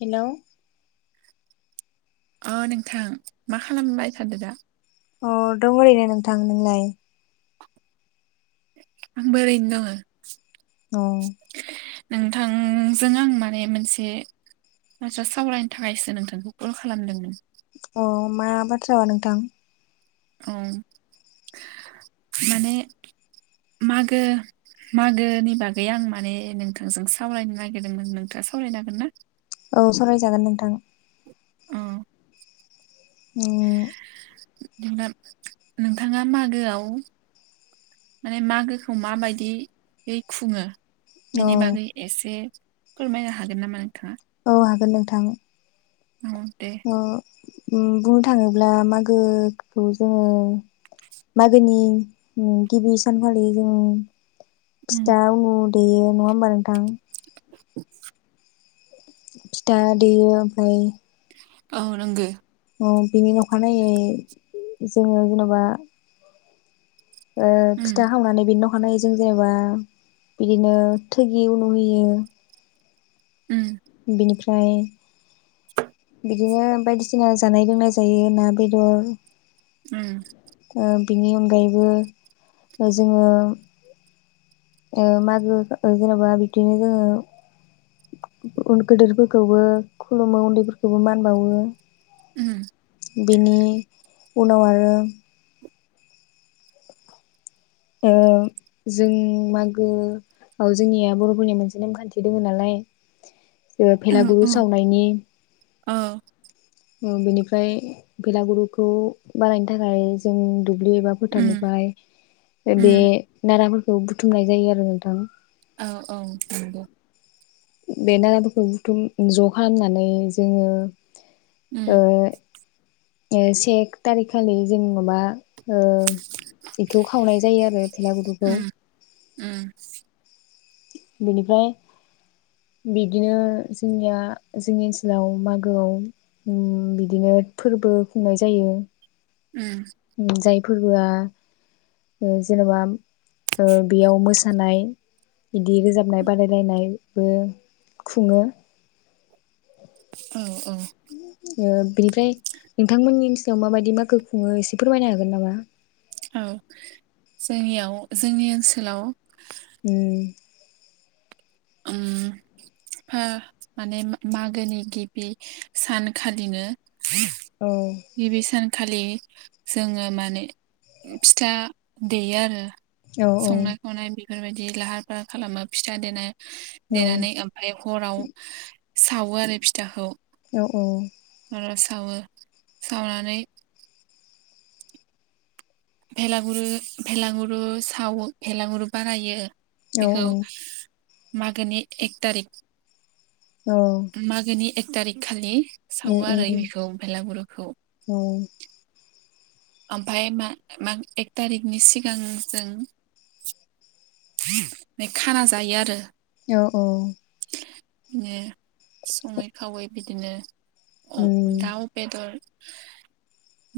Hello अ नोंथां मा खालामबाय थादो दा? अ दं ओरैनो नोंथां नोंलाय? आंबो ओरैनो दङो। [inaudible] नोंथांजों आं माने मोनसे बाथ्रा सावरायनो थाखायसो नोंथांखौ कल खालामदोंमोन। अ मा बाथ्रा नोंथां औ माने मागो मागोनि बागै आं माने नोंथांजों सावरायनो नागिरदोंमोन नोंथाङा सावरायनो हांगोन ना? औ सावरायजागोन नोंथां। अ उम। नोंदा नोंथाङा मागोआव माने मागोखौ मा बायदियै यै खुंङो? औ बिनि बागै एसे फोरमायनो हागोन नामा नों औ हागोन नों थाङो औ दे अ उम बुंनो थाङोब्ला मागोखौ जोङो मागोनि गिबि सानखालि जों उम फिथा उनु बेयो नंङा होमबा नोंथां? [inaudible] फिथा देयो ओमफाय औ नंगो अ बिनि अखानायै जोङो जेन'बा ओ उम फिथा खावनानै बेनि न नानैजों जेनेबा बिदिनो थोगि उनु होयो। उम बिनि फ्राय बिदिनो बायदिसिना जानाय लोंनाय जायो ना बेदर उम। ओ बिनि अनगायैबो जोङो ओ मागो ओ जेनेबा बिब्दिनो जोङो गो गोदोरफोरखौबो खुलुमो उन्दैफोर खौबो मान बावो। उम बेनि उनाव आरो उम जों मागोआव जोंनिया बर'फोरनिया मोनसे नेमखान्थि दोङोनालाय [unintelligible] औ भेलागुरु औ सावनायनि औ ओ बेनिफ्राय भेलागुरुखौ बानायनो थाखाय जों दुब्लि एबा उम फोथारनिफ्राय बे उम नाराफोर बेखौ बुथुमनाय जायो आरो नोंथां औ औ नंगौ बे नाराफोरखौ बुथुम ज' खालामनानै जोङो। उम ओ ओ से टारिकखालि जों माबा ओ बेखौ खावनाय जायो आरो भेला गुरुखौ उम उम बेनिफ्राय बिदिनो जोंनिया जोंनि ओनसोलाव मागोआव उम बिदिनो फोरबो खुंनाय जायो उम जाय फोरबोआ ओ जेन'बा ओ बेयाव मोसानाय बिदि रोजाबनाय बादायलायनायबो खुङो उम उम। ओ बिनिफ्राय नोंथांमोननि ओनसोलाव माबायदि मागो खुङो एसे फोरमायनो हागोन नामा? औ जोंनियाव जोंनि ओनसोलआव उम उम हा माने मा-मागोनि गिबि सानखालिनो औ गिबि सान खालि जोङो माने फिथा देयो आरो। औ संनाय खावनाय बि बेफोरबायदि लाहार फाहार खालामो फिथा देनो औ देनानै ओमफ्राय हराव सावो आरो फिथाखौ। औ औ आव सावो सावनानै भेलागुरु भेलागुरु सावो भेलागुरु बानायो। औ उम बेखौ मागोनि एक थारिख। उम मागोनि एख थारिख खालि सावो आरो बेखौ बेलागुरुखौ औ ओमफ्राय मा मां एक थारिखनि सिगां जों ने खाना जायो आरो। औ औ ने सङै खावै बिदिनो अ दाउ बेदर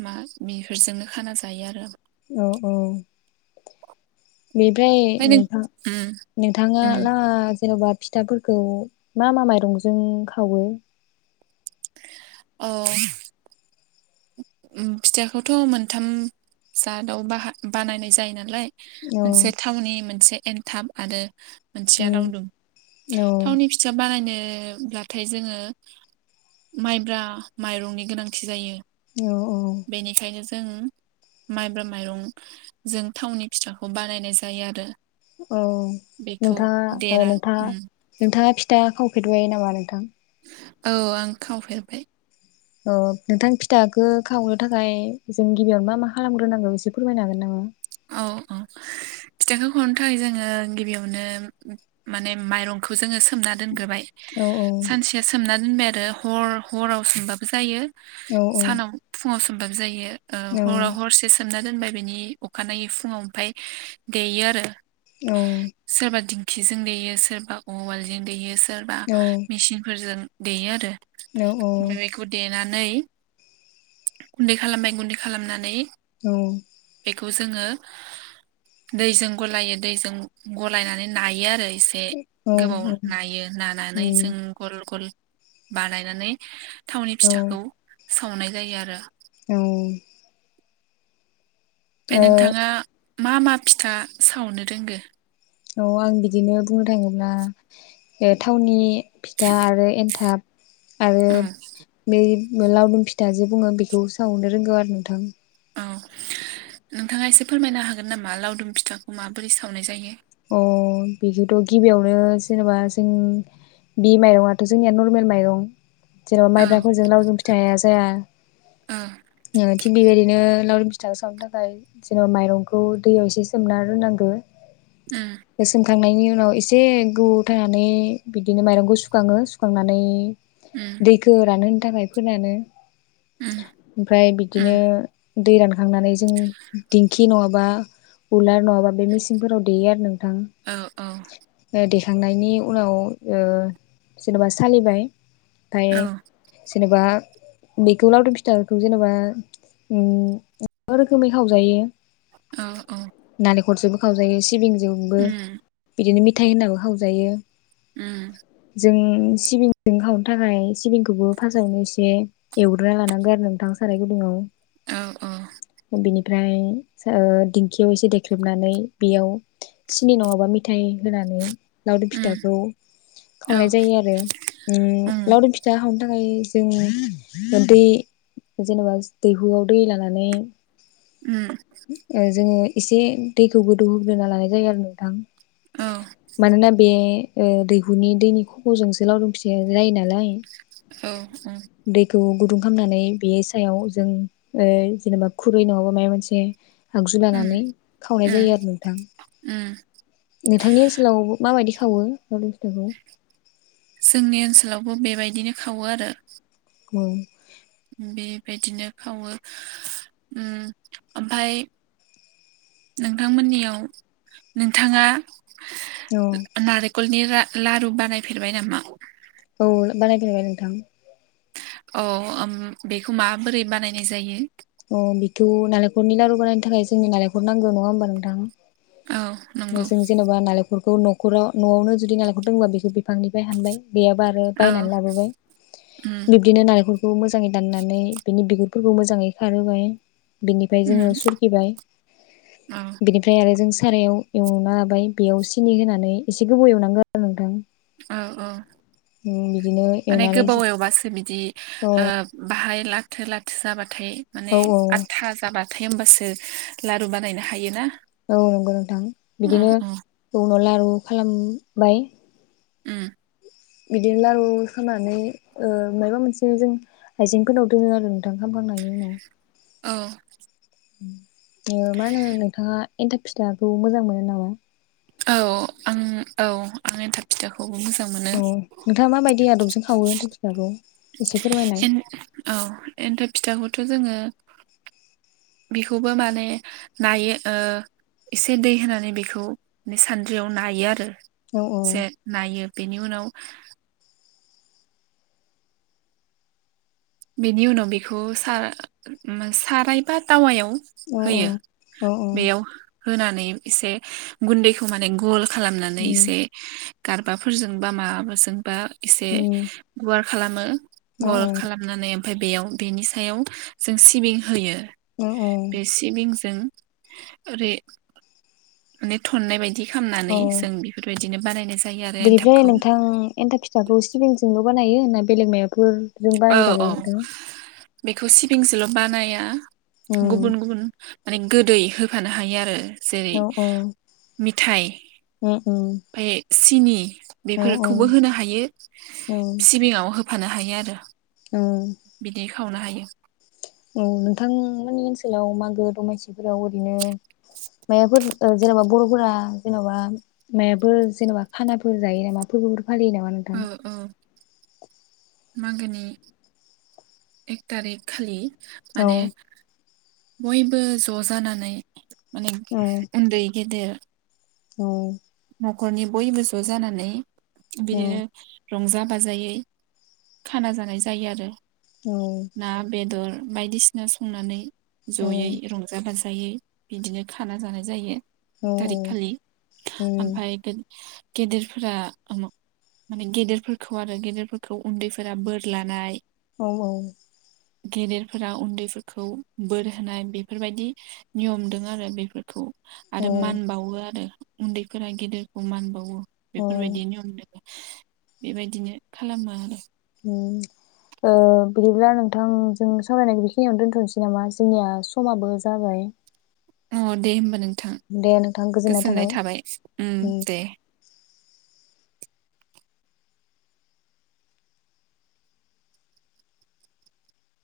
मा बेफोरजोंनो खाना जायो आरो। औ औ बेनिफ्राय ओमफ्राय नों नोंथां उम नोंथाङा उम लास जेन'बा फिथाफोरखौ मा मा माइरंजों खावो अ। उम फिथाखौथ' मोनथाम जादाव बाहा बानायनाय जायो नालाय औ मोनसे थावनि मोनसे एनथाब आरो मोनसेया उम रावदुम औ थावनि फिथा बानायनो ए अब्लाथाय जोङो माइब्रा माइरंनि गोनांथि जायो। औ औ ओं माइब्रा माइरंजों थावनि फिथाखौ बानायनाय जायो आरो। औ बेखौ नोंथाङा ओ देना उम नोंथा-नोंथाङा फिथा खाव? फेदुबाय नाम नोंथां? औ आं खावफेरबाय। औ नोंथां फिथाखो खावनो थाखाय जों गिबियाव मा मा खालामग्रोनांगौ एसे फोरमायनो हागोन नामा? औ औ फिथाखौ खावनो थाखाय जोङो गिबियावनो माने माइरंखौ जोङो सोमना दोनग्रोबाय औ सानसेया सोमना दोनबाय दे हर हराव सोमबाबो जायो। औ सानाव औ फुङावस होमबाबो जायो। औ हराव हरसे सोमना दोनबाय बिनि अखानायै फुङाव ओमफाय देयो आरो औ खिजों देयो सोरबा उवालजों देयो सो सोरबा मेचिनफोरजों देयो आरो न अ नानै गुन्दै खालामबाय गुन्दै खालामनानै औ बेखौ जोङो दैजों गलायो दैजों गलायनानै नायो आरो एसे गोबाव नायो नानानै जों गल गल बानायनानै थावनि फिथाखौ सावनाय जायो आरो। औ नोंथाङा मा मा फिथा सावनो रोंगो? औ आं बिदिनो बुंनो थाङोब्ला ओ टावननि फिथा आरो एन्थाब। आरो औ बे लावदुम फिथा जे बुङो बेखौ सावनो रोंगौ आरो नोंथां। औ नोंथाङा एसे फोरमायनो हागोन नामा लावदुम फिथाखौ माबोरै सावनाय जायो। अ बिदिथ' गिबियावनो जेनेबा जों बि माइरङाथ' जोंनिया नरमेल माइरं जेनेबा औ माइब्राफोरजों लावदुम फिथाया जाया। औ थिक बेबायदिनो लावदुम फिथा सावनो थाखाय जोङो माइरंखौ दैयाव एसे सोमना दोननांगो। ओम खांनायनि उनाव एसे गौ थानानै बिदिनो माइरंखौ सुखाङो सुखांनानै उम दैखो रानो थाखाय फोनानो उम ओमफ्राय उम बिदिनो दै रान थांनानै जों दिंखि नङाबा उलार नङाब्ला बे मिचिनफोराव [unintelligible] औ औ थां [unintelligible] थांनायनि उनाव जेन'बा ओ सालिबाय। ओमफाय औ जेनोबा बेखौ लावदुम फिथाखौ जेनोबा ओम गोबां रोखोमै खावजायो। औ औ गरसेबो खावजायो एसे जेरै जोंबो उम बिदिनो [unintelligible] उम जों सिबिंजों सावनो थाखाय सिबिंखौबो फास्स्टावनो एसे एवग्रोना लानांगौ आरो नोंथां साराय गुदुंआव औ औ बिनिफ्राय ओ दिंखियाव एसे देख्रेबनानै बेयाव सिनि नङाबा मिथाइ होनानै लावदुम उम फिथाखौ औ सावनाय जायो उम लावदुम फिथा बेनि थाखाय जों दै जेनोबा दैहुआव दै लानानै। उम जों। एसे दैखौ गोदौ होग्रोना लानाय जायो आरो नोंथां औ मानोना बे ओ दैहुनि दैनि खफ'जोंसो लावदुम फिथाया जायो नालाय औ ओम। थ गुदुं खालामनानै बे सायाव जों ओ जेनोबा खुरै नङाबा माइबा मोनसे आगजु उम लानानै सावनाय उम जायो आरो थां उम नोंथांनि ओनसोलाव माबायदि सावो जोंनि ओनसोलावबो बेबायदि बिदिनो सावो आरो। औ बेबायदिनो खावो ओम आमफाय नोंथांमोननियाव नोंथाङा औ खरनि रा‌- लारु बानायफेरबाय नामा? औ बानाय फेरबाय नोंथां औ ओम बेखौ माबोरै बानायनाय जायो? अ बेखौ नालेंखरनि लारु बानायनो थाखाय जोंनि नारेंखल नांगौ नङा होनबा नोंथां? औ नंगौ। [unintelligible] न'खरा न'आवनो जुदि नालेंखर दंबा बेखौ बिफांनिफ्राय हानबाय। गैयाबो आरो औ बायनानै लाबोबाय उम बिब्दिनो नालेंखर औ मोज मोजाङै दाननानै बिनि बिगुर फोरखौ मोजाङै खारोबाय। बिनिफ्राय उम जोङो सुरकिबाय औ बिनिफ्राय आरो जों सारायाव एवना लाबाय बेयाव सिनि होनानै एसे गोबाव एवनांगो नोंथां। औ औ उम बिदिनो माने एवनानै गोबाव अ एवबासो बिदि बाहाय ला थो लाथा जाबा थाय माने औ आदथा जाबा थाय होमबासो लारु बानायनो हायोना। औ नोंगौ नोंथां अ बिदिनो अ उनाव लारु खालामबाय। उम। बिदिनो लारु खामनानै ओ माबा मोनसे जों आइजेंफोरनाव दोनो आरो। औ [unintelligible] मा होनो नोंथाङा एन्थाब फिथाखौ मोजां मोनो नामा? औ आं औ आं एनथाब फिथाखौ अ नोंथाङा माबायदि आदबजों खावो एनथाब फिसाखौ। एन्थ औ एनथाब फिथाखौ थ' जोङो बेखौबो माने नायो ओ एसे दै होनानै बेखौ सान्द्रियाव नायो आरो। औ औ से नायो बेनि उनाव बेनि उनाव बेखौ सा सारायबा टावायाव औ होयो औ औ बेयाव होनानै एसे गुन्दैखौ माने गल खालामनानै उम एसे गारबाफोरजोंबा माबाजोंबा एसे उम गुवार खालामो। औ औ नानै ओमफाय बेयाव बेनि सायाव जों सिबिं होयो। औ औ बे सिबिंजों ओरै माने थननाय बायदि खामनानै जों बेफोरबायदि दिनो बारायनाय बिनिफ्राय नोंथां एन्थाब फिथाखौ सिबिंजोंल बोनायो ना बेलेग मायाफोर जों औ औ बानायजाबावो नोंथां? बेखौ सिबिंजोल बानाया। उम गुबुन गुबुन माने गोदै होफानो हायो आरो। जेरै औ औ मिथाइ उम उम फाय सिनि। औ औ बेफोरखौबो होनो हायो औ सिबिङाव होफानो हायो आरो। औ। बिदि खावनो हायो। औ नोंथांमोननि ओनसोलाव मागो दमासिफोराव ओरैनो मायाफोर ओ जेनेबा बर'फोरा जेनमाबा मायाफोर जेनेबा खानाफोर जायो नामा फोरबो फालियो नामा नोंथां। ओ ओ मागोनि एक तारिख खालि औ माने बयबो ज' जानानै माने औ उन्दै गेदेर औ। न'खरनि बयबो ज' जानानै औ बिदिनो। रंजा बाजायै खाना जानाय जायो आरो। औ ना, बेदर बायदिसिना संनानै। औ जयै रंजा बाजा यै बिदिनो खाना जानाय जायो। औ थारिख खालि उम ओमफाय [inaudible] गेदेरफोरा आमाव माने गेदेरफोरखौ आरो गेदेरफोरखौ उन्दैफोरा बोर लानाय। औ औ। गेदेरफोरा उन्दैफोरखौ बोर होनाय बेफोरबायदि नियम दं आरो बेफोरखौ। औ आरो मान बावो आरो। उन्दैफोरा गेदेरखौ मान बावो। औ बेफोरबायदिनो नियम दोङो। बेबायदिनो खालामो आरो। उम ओ बिदिब्ला नोंथांजों सावरायनायखौ बिखिनियावनो दोनथ'नोसै नामा जोंनिया समाबो जाबाय। अ दे होमबा नों थां गोजोननाय थाबाय ओम उम दे।